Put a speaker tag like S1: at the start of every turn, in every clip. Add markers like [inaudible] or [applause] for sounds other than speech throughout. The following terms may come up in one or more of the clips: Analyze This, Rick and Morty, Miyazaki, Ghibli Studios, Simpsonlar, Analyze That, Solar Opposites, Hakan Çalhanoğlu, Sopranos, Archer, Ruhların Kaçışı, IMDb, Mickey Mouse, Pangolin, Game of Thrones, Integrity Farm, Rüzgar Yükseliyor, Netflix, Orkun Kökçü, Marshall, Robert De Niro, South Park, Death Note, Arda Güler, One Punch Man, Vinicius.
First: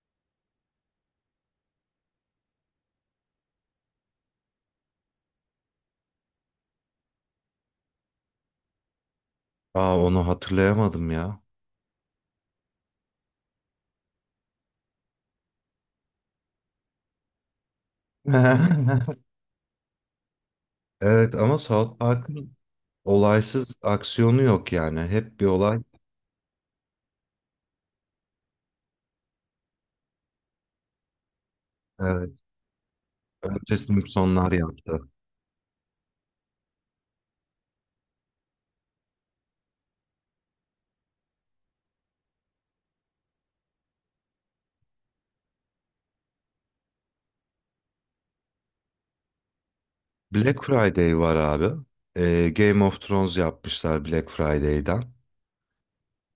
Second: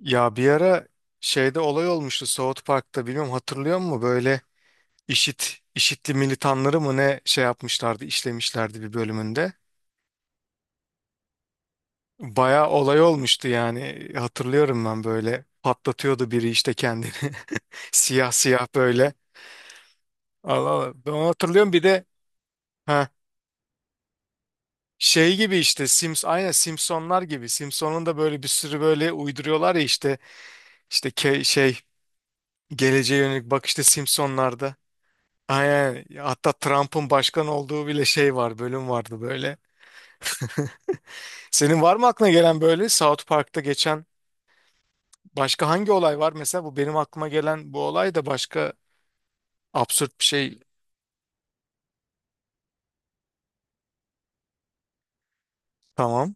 S1: Ya bir ara şeyde olay olmuştu South Park'ta, bilmiyorum hatırlıyor musun? Böyle IŞİD'li militanları mı ne şey yapmışlardı, işlemişlerdi bir bölümünde.
S2: Aa onu hatırlayamadım ya.
S1: Bayağı olay olmuştu yani, hatırlıyorum ben, böyle patlatıyordu biri işte kendini, [laughs] siyah siyah böyle.
S2: [laughs]
S1: Allah Allah ben onu
S2: Evet ama
S1: hatırlıyorum, bir
S2: South
S1: de
S2: Park'ın
S1: ha
S2: olaysız aksiyonu yok yani.
S1: şey
S2: Hep bir
S1: gibi
S2: olay.
S1: işte Sims, aynen Simpsonlar gibi, Simpson'un da böyle bir sürü böyle uyduruyorlar ya işte, işte ke- şey
S2: Evet.
S1: geleceğe yönelik bak
S2: Önce
S1: işte
S2: Simpsonlar
S1: Simpsonlarda.
S2: yaptı.
S1: Aynen. Hatta Trump'ın başkan olduğu bile şey var, bölüm vardı böyle. [laughs] Senin var mı aklına gelen böyle South Park'ta geçen başka hangi olay var? Mesela bu benim aklıma gelen bu olay da başka absürt bir şey.
S2: Black Friday var abi. Game of Thrones yapmışlar Black Friday'den.
S1: Tamam.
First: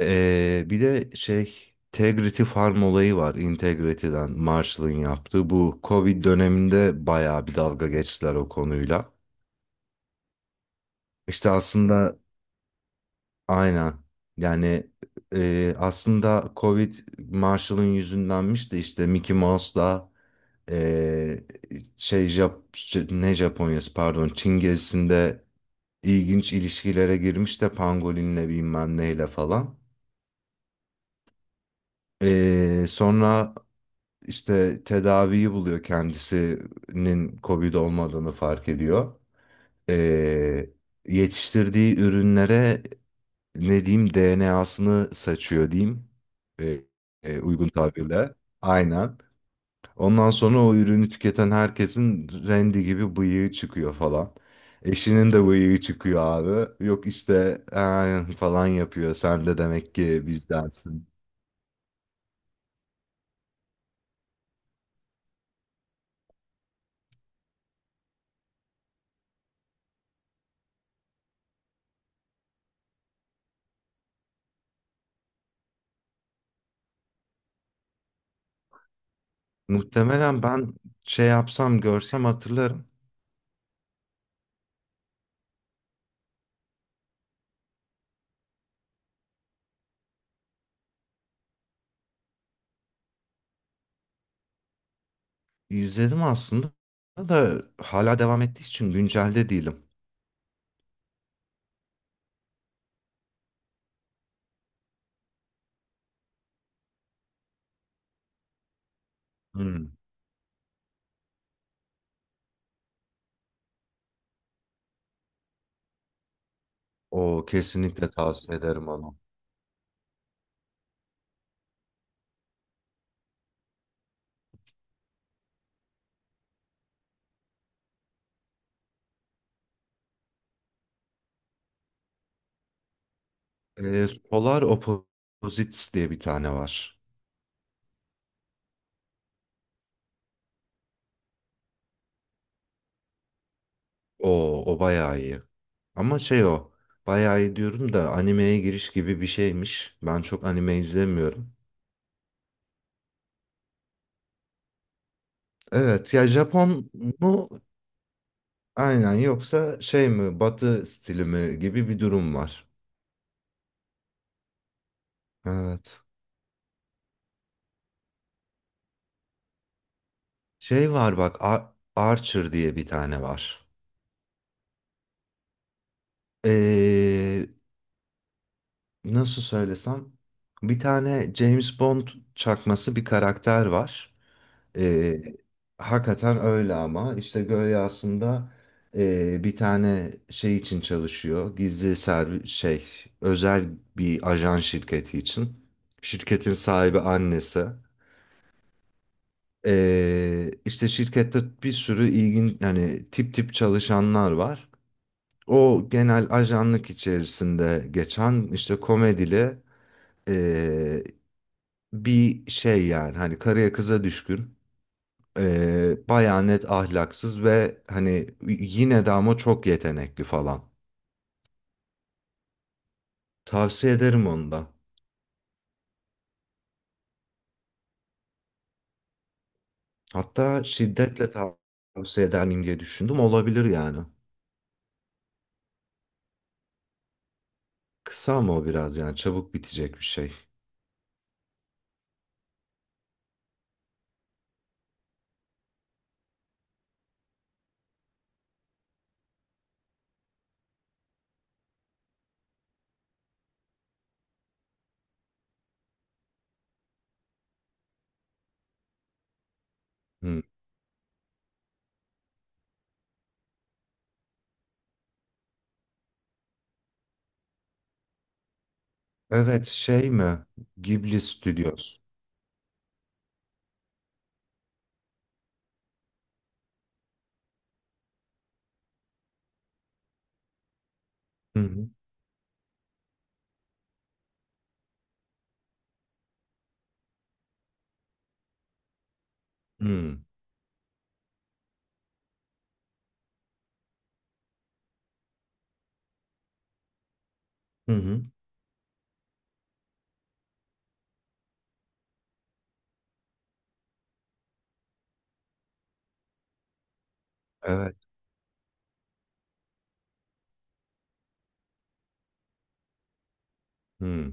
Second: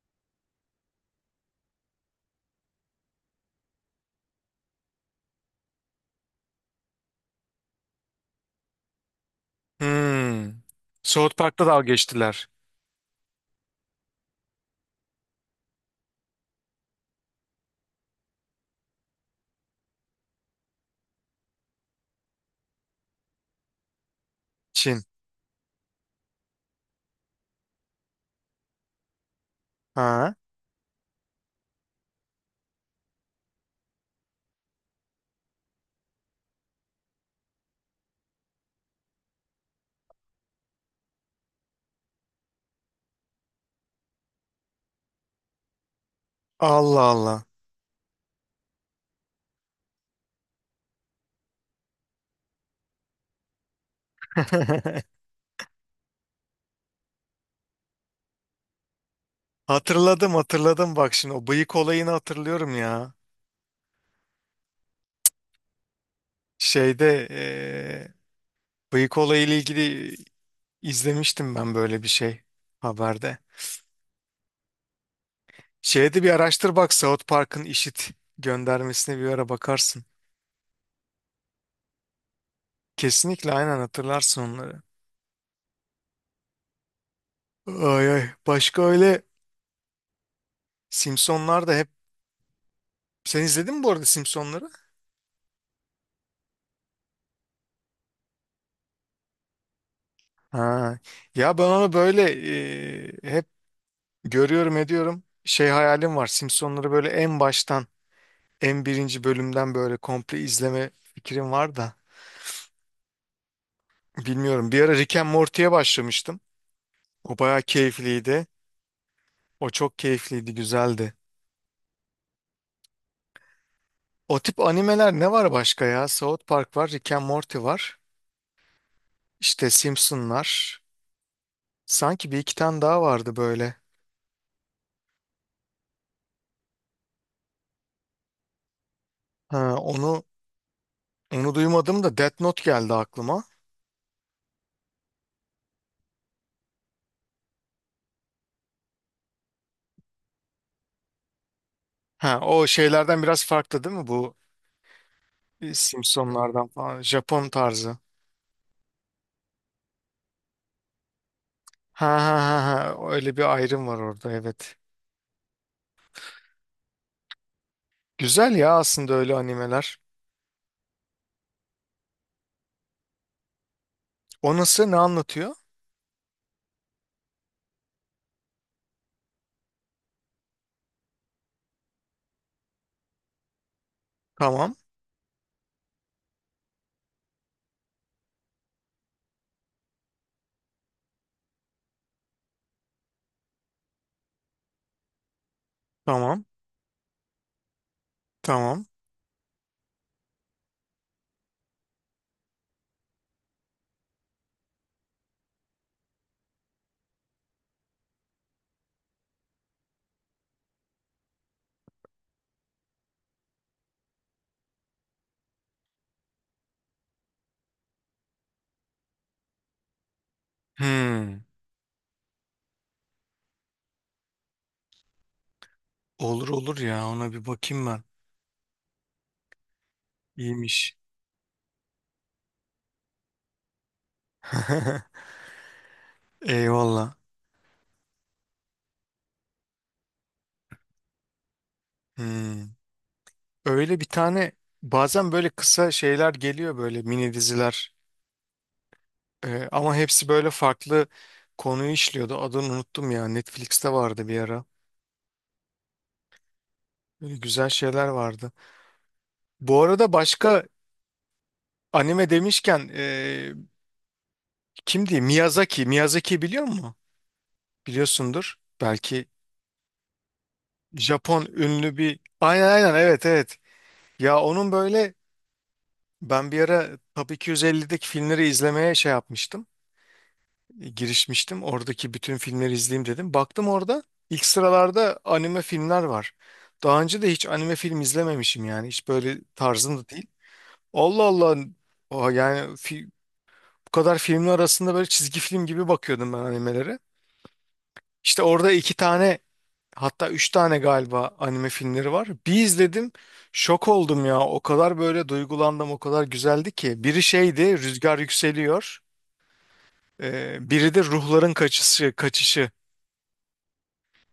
S2: Bir de şey Integrity Farm olayı var. Integrity'den Marshall'ın yaptığı. Bu Covid döneminde bayağı bir dalga geçtiler o konuyla.
S1: Hmm. South
S2: İşte
S1: Park'ta dalga
S2: aslında
S1: geçtiler.
S2: aynen. Yani aslında Covid Marshall'ın yüzündenmiş de işte Mickey Mouse'la e, şey ne Japonya'sı pardon Çin
S1: Çin.
S2: gezisinde ilginç ilişkilere girmiş de Pangolin'le bilmem neyle falan.
S1: Ha.
S2: Sonra işte tedaviyi buluyor, kendisinin Covid olmadığını fark ediyor. E, Yetiştirdiği ürünlere ne diyeyim, DNA'sını saçıyor diyeyim e,
S1: Allah Allah.
S2: uygun tabirle. Aynen. Ondan sonra o ürünü tüketen herkesin rendi gibi bıyığı çıkıyor falan.
S1: [laughs]
S2: Eşinin de bıyığı çıkıyor abi. Yok işte falan yapıyor. Sen de demek ki
S1: Hatırladım hatırladım,
S2: bizdensin.
S1: bak şimdi o bıyık olayını hatırlıyorum ya. Şeyde bıyık olayıyla ilgili izlemiştim ben böyle bir şey haberde. Şeyde bir araştır, bak South Park'ın göndermesine bir ara bakarsın.
S2: Muhtemelen ben şey yapsam görsem hatırlarım.
S1: Kesinlikle, aynen hatırlarsın onları. Ay ay, başka öyle Simpsonlar da hep, sen izledin mi bu arada Simpsonları?
S2: İzledim aslında da hala devam ettiği için güncelde değilim.
S1: Ha. Ya ben onu böyle, hep görüyorum ediyorum. Şey, hayalim var Simpsonları böyle en baştan, en birinci bölümden
S2: Hmm.
S1: böyle komple izleme fikrim var da. Bilmiyorum, bir ara Rick and Morty'ye başlamıştım. O
S2: O
S1: bayağı
S2: kesinlikle
S1: keyifliydi.
S2: tavsiye ederim, onu.
S1: O çok keyifliydi, güzeldi. O tip animeler ne var başka ya? South Park var, Rick and Morty var. İşte Simpsonlar. Sanki bir iki tane daha vardı böyle.
S2: Solar Opposites diye bir tane var.
S1: Ha, onu duymadım da Death Note geldi aklıma.
S2: O bayağı iyi. Ama şey o. Bayağı iyi diyorum da animeye giriş gibi bir şeymiş. Ben çok anime izlemiyorum.
S1: Ha, o şeylerden biraz farklı değil mi bu,
S2: Evet ya,
S1: Simpsonlardan
S2: Japon
S1: falan, Japon
S2: mu?
S1: tarzı.
S2: Aynen, yoksa şey mi? Batı stili mi gibi bir
S1: Ha,
S2: durum
S1: ha, ha,
S2: var.
S1: ha. Öyle bir ayrım var orada, evet.
S2: Evet.
S1: Güzel ya aslında öyle animeler.
S2: Şey var bak, Archer diye bir tane var.
S1: O nasıl, ne anlatıyor?
S2: Ee, Nasıl söylesem? Bir tane James Bond çakması bir karakter var.
S1: Tamam
S2: E, Hakikaten öyle ama işte Gölge aslında bir tane şey için çalışıyor. Gizli servis şey, özel bir ajan şirketi için.
S1: tamam
S2: Şirketin sahibi annesi.
S1: tamam.
S2: İşte şirkette bir sürü hani tip tip çalışanlar var. O genel ajanlık içerisinde geçen işte komedili e, bir şey yani, hani karıya kıza düşkün. Bayağı net ahlaksız ve hani yine de ama çok yetenekli falan.
S1: Hmm.
S2: Tavsiye ederim onu da.
S1: Olur olur ya, ona bir bakayım ben.
S2: Hatta
S1: İyiymiş.
S2: şiddetle tavsiye eder miyim diye düşündüm. Olabilir yani.
S1: [laughs] Eyvallah.
S2: Kısa mı o biraz, yani çabuk bitecek bir şey.
S1: Hmm. Öyle bir tane, bazen böyle kısa şeyler geliyor, böyle mini diziler. Ama hepsi böyle farklı konuyu işliyordu. Adını unuttum ya, Netflix'te vardı bir ara. Böyle güzel şeyler vardı. Bu arada
S2: Hı.
S1: başka anime demişken kim diyeyim, Miyazaki. Miyazaki biliyor musun? Biliyorsundur. Belki
S2: Evet, şey mi? Ghibli
S1: Japon ünlü
S2: Studios.
S1: bir, aynen aynen, evet evet. Ya onun böyle, ben bir ara Top 250'deki filmleri izlemeye şey yapmıştım,
S2: Hı
S1: girişmiştim.
S2: hı.
S1: Oradaki bütün filmleri izleyeyim dedim. Baktım orada ilk sıralarda anime filmler var. Daha önce de hiç anime film izlememişim yani. Hiç böyle tarzım da
S2: Hı
S1: değil. Allah Allah. Oha yani bu kadar filmin arasında böyle çizgi film gibi bakıyordum ben animelere.
S2: hı. Hı.
S1: İşte orada iki tane, hatta üç tane galiba anime filmleri var. Bir izledim, şok oldum ya. O kadar böyle duygulandım, o kadar güzeldi ki. Biri şeydi,
S2: Evet.
S1: Rüzgar Yükseliyor. Biri de Ruhların Kaçışı, Kaçışı.
S2: Hı.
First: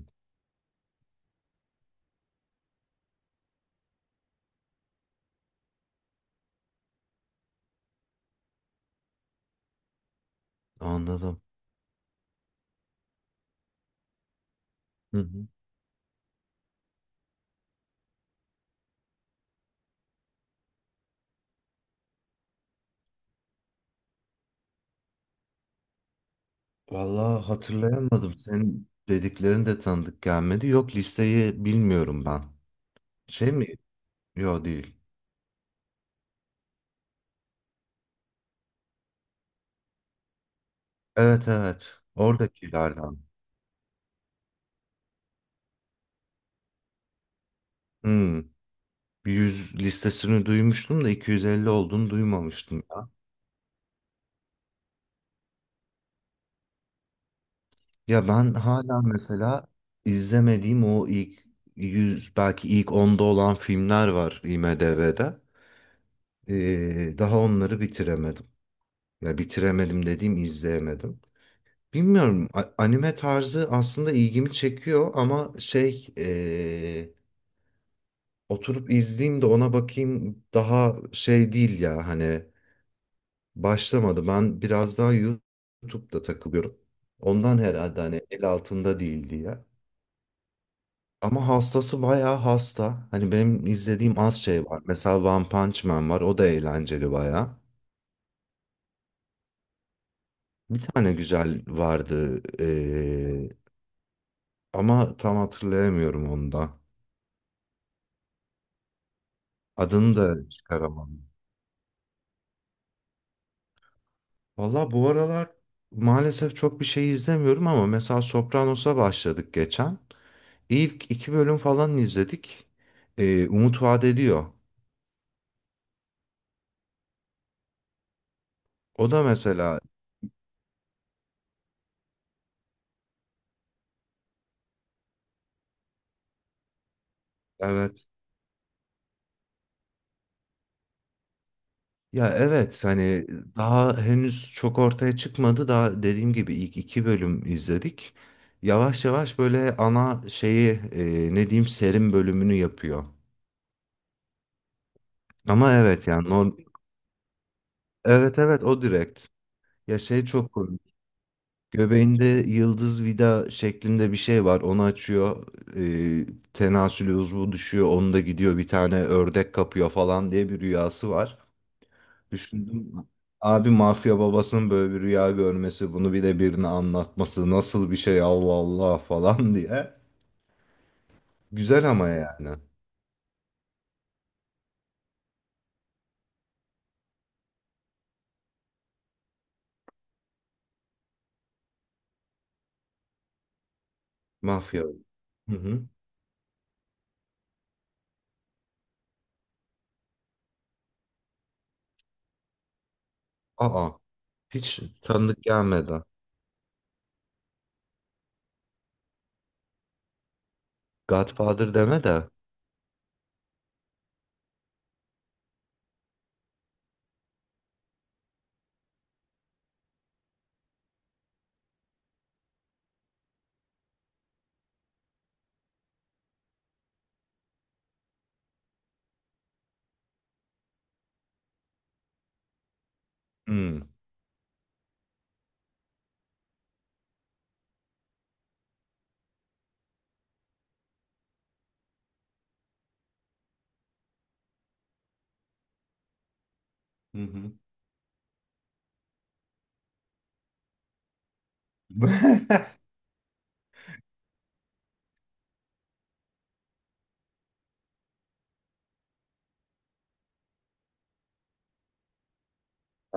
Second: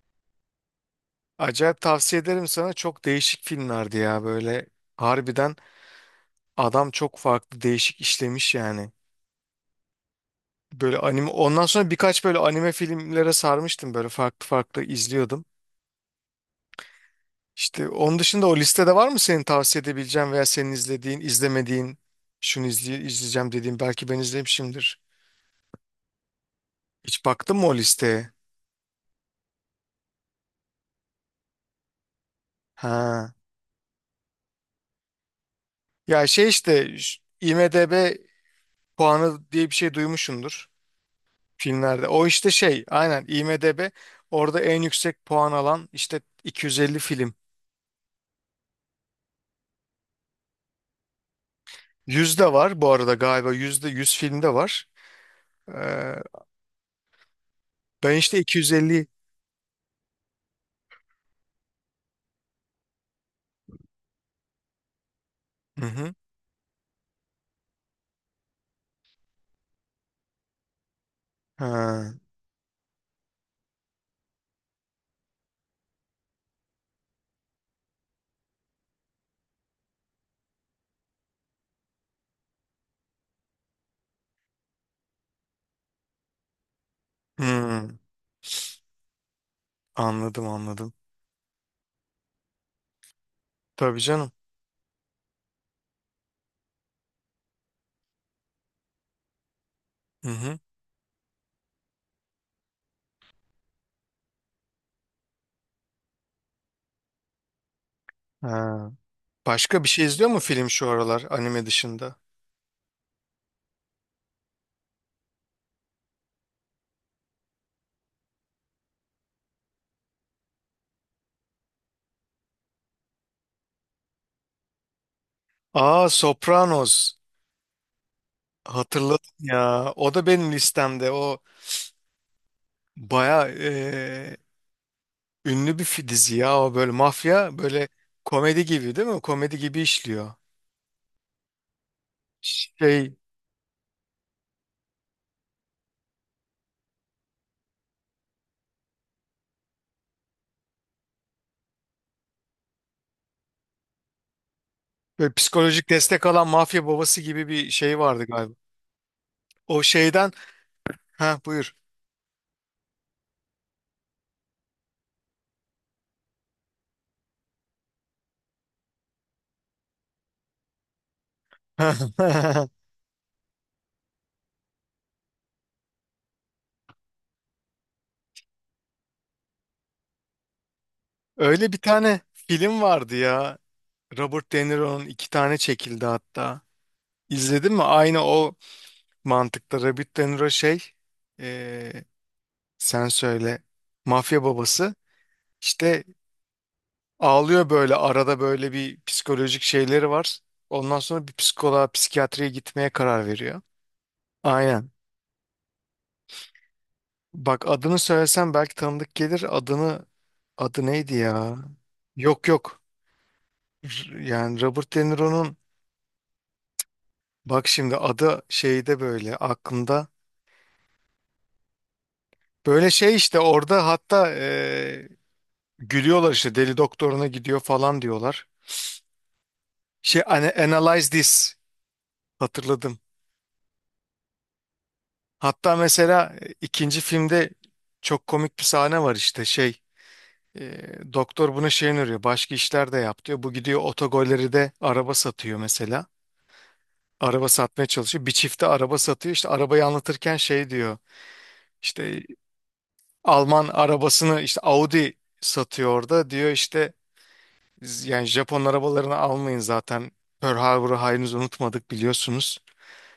S1: Acayip tavsiye ederim sana. Çok değişik filmlerdi ya böyle. Harbiden adam çok farklı, değişik işlemiş yani. Böyle anime,
S2: Anladım.
S1: ondan sonra birkaç böyle anime filmlere sarmıştım, böyle farklı farklı
S2: Hı
S1: izliyordum.
S2: hı.
S1: İşte onun dışında o listede var mı senin tavsiye edebileceğin veya senin izlediğin, izlemediğin, şunu izleyeceğim dediğin, belki ben izlemişimdir. Hiç
S2: Vallahi
S1: baktın mı o listeye?
S2: hatırlayamadım. Senin dediklerin de tanıdık gelmedi. Yok, listeyi bilmiyorum ben.
S1: Ha.
S2: Şey mi? Yok değil.
S1: Ya şey işte, IMDb puanı diye bir şey duymuşsundur.
S2: Evet, evet.
S1: Filmlerde. O işte şey,
S2: Oradakilerden.
S1: aynen IMDb, orada en yüksek puan alan işte 250 film.
S2: Hmm. 100 listesini duymuştum da 250 olduğunu
S1: Yüzde var
S2: duymamıştım
S1: bu
S2: ya.
S1: arada galiba, yüzde 100 filmde var. Ee, Ben
S2: Ya
S1: işte
S2: ben hala
S1: 250.
S2: mesela izlemediğim o ilk 100, belki ilk onda olan filmler var IMDb'de.
S1: Hı hı.
S2: Daha onları bitiremedim. Ya bitiremedim dediğim, izleyemedim.
S1: Ha.
S2: Bilmiyorum, anime tarzı aslında ilgimi çekiyor ama şey, oturup izleyeyim de ona bakayım daha şey değil ya, hani başlamadı. Ben biraz daha YouTube'da takılıyorum. Ondan
S1: Hmm.
S2: herhalde, hani el altında değil diye.
S1: Anladım anladım.
S2: Ama hastası bayağı hasta. Hani benim
S1: Tabii
S2: izlediğim
S1: canım.
S2: az şey var. Mesela One Punch Man var. O da eğlenceli bayağı.
S1: Hı hı.
S2: Bir tane güzel vardı. Ama tam hatırlayamıyorum onu da.
S1: Ha. Başka bir şey
S2: Adını
S1: izliyor mu
S2: da
S1: film şu aralar
S2: çıkaramadım.
S1: anime dışında?
S2: Valla bu aralar maalesef çok bir şey izlemiyorum ama mesela Sopranos'a başladık geçen. İlk iki bölüm falan izledik. Umut vaat ediyor.
S1: Aa Sopranos.
S2: O da
S1: Hatırladım
S2: mesela
S1: ya. O da benim listemde. O baya ünlü bir dizi ya, o böyle mafya, böyle
S2: evet.
S1: komedi gibi değil mi? Komedi gibi işliyor.
S2: Ya evet,
S1: Şey,
S2: hani daha henüz çok ortaya çıkmadı. Daha dediğim gibi ilk iki bölüm izledik. Yavaş yavaş böyle ana şeyi ne diyeyim, serim bölümünü yapıyor.
S1: böyle
S2: Ama
S1: psikolojik
S2: evet
S1: destek
S2: yani
S1: alan mafya babası gibi bir şey vardı
S2: evet,
S1: galiba.
S2: evet, o direkt.
S1: O
S2: Ya şey
S1: şeyden,
S2: çok komik.
S1: ha buyur.
S2: Göbeğinde yıldız vida şeklinde bir şey var. Onu açıyor. E, Tenasül uzvu düşüyor. Onu da gidiyor bir tane ördek kapıyor falan diye bir rüyası var.
S1: [laughs]
S2: Düşündüm. Abi mafya babasının böyle bir rüya görmesi, bunu bir de birine anlatması nasıl bir şey, Allah Allah falan [laughs] diye.
S1: Öyle bir
S2: Güzel ama
S1: tane
S2: yani.
S1: film vardı ya. Robert De Niro'nun, iki tane çekildi hatta. İzledin mi? Aynı o mantıkta, Robert De Niro şey, eee, sen söyle, mafya
S2: Mafya.
S1: babası.
S2: Hı hı.
S1: İşte ağlıyor böyle arada, böyle bir psikolojik şeyleri var. Ondan sonra bir psikoloğa, psikiyatriye gitmeye karar veriyor.
S2: Aa, hiç
S1: Aynen.
S2: tanıdık gelmedi.
S1: Bak adını söylesem belki tanıdık gelir. Adı neydi ya?
S2: Godfather deme de.
S1: Yok yok. Yani Robert De Niro'nun, bak şimdi adı şeyde böyle aklımda. Böyle şey işte orada hatta gülüyorlar işte, deli doktoruna gidiyor falan diyorlar. Şey hani Analyze This, hatırladım.
S2: Hı.
S1: Hatta mesela ikinci filmde çok komik bir sahne var, işte şey, doktor buna şey öneriyor, başka işler de yap diyor. Bu gidiyor, otogolleri de araba satıyor mesela.
S2: Hı
S1: Araba
S2: hı.
S1: satmaya çalışıyor. Bir çifte araba satıyor. İşte arabayı anlatırken şey diyor. İşte
S2: [laughs]
S1: Alman arabasını, işte Audi satıyor orada, diyor işte, Yani Japon arabalarını almayın zaten. Pearl Harbor'u henüz unutmadık, biliyorsunuz."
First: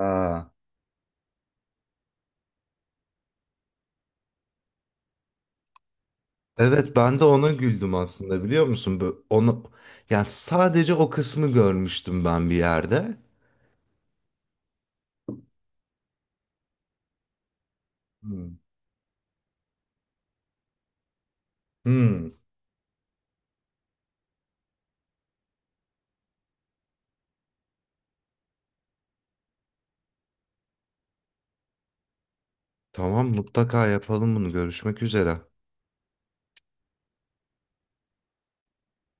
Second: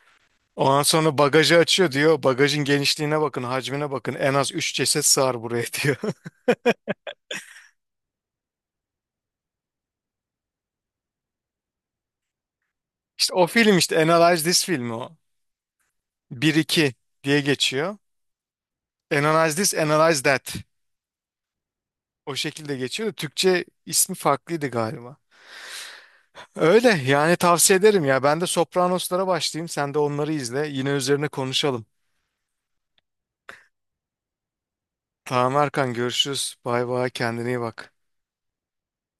S2: Aa,
S1: Ondan sonra bagajı açıyor, diyor. Bagajın genişliğine bakın, hacmine bakın. En az 3 ceset sığar buraya, [laughs] diyor.
S2: evet ben de ona güldüm aslında, biliyor musun? Böyle onu, yani sadece o kısmı görmüştüm ben bir yerde.
S1: İşte o film, işte Analyze This filmi o. Bir iki diye geçiyor.
S2: Hı.
S1: Analyze This, Analyze That.
S2: Hı.
S1: O şekilde geçiyor. Da Türkçe ismi farklıydı galiba. Öyle yani, tavsiye ederim ya. Ben de Sopranos'lara başlayayım. Sen de onları izle. Yine üzerine konuşalım.
S2: Tamam, mutlaka yapalım bunu. Görüşmek üzere.
S1: Tamam Erkan, görüşürüz. Bay bay, kendine iyi bak.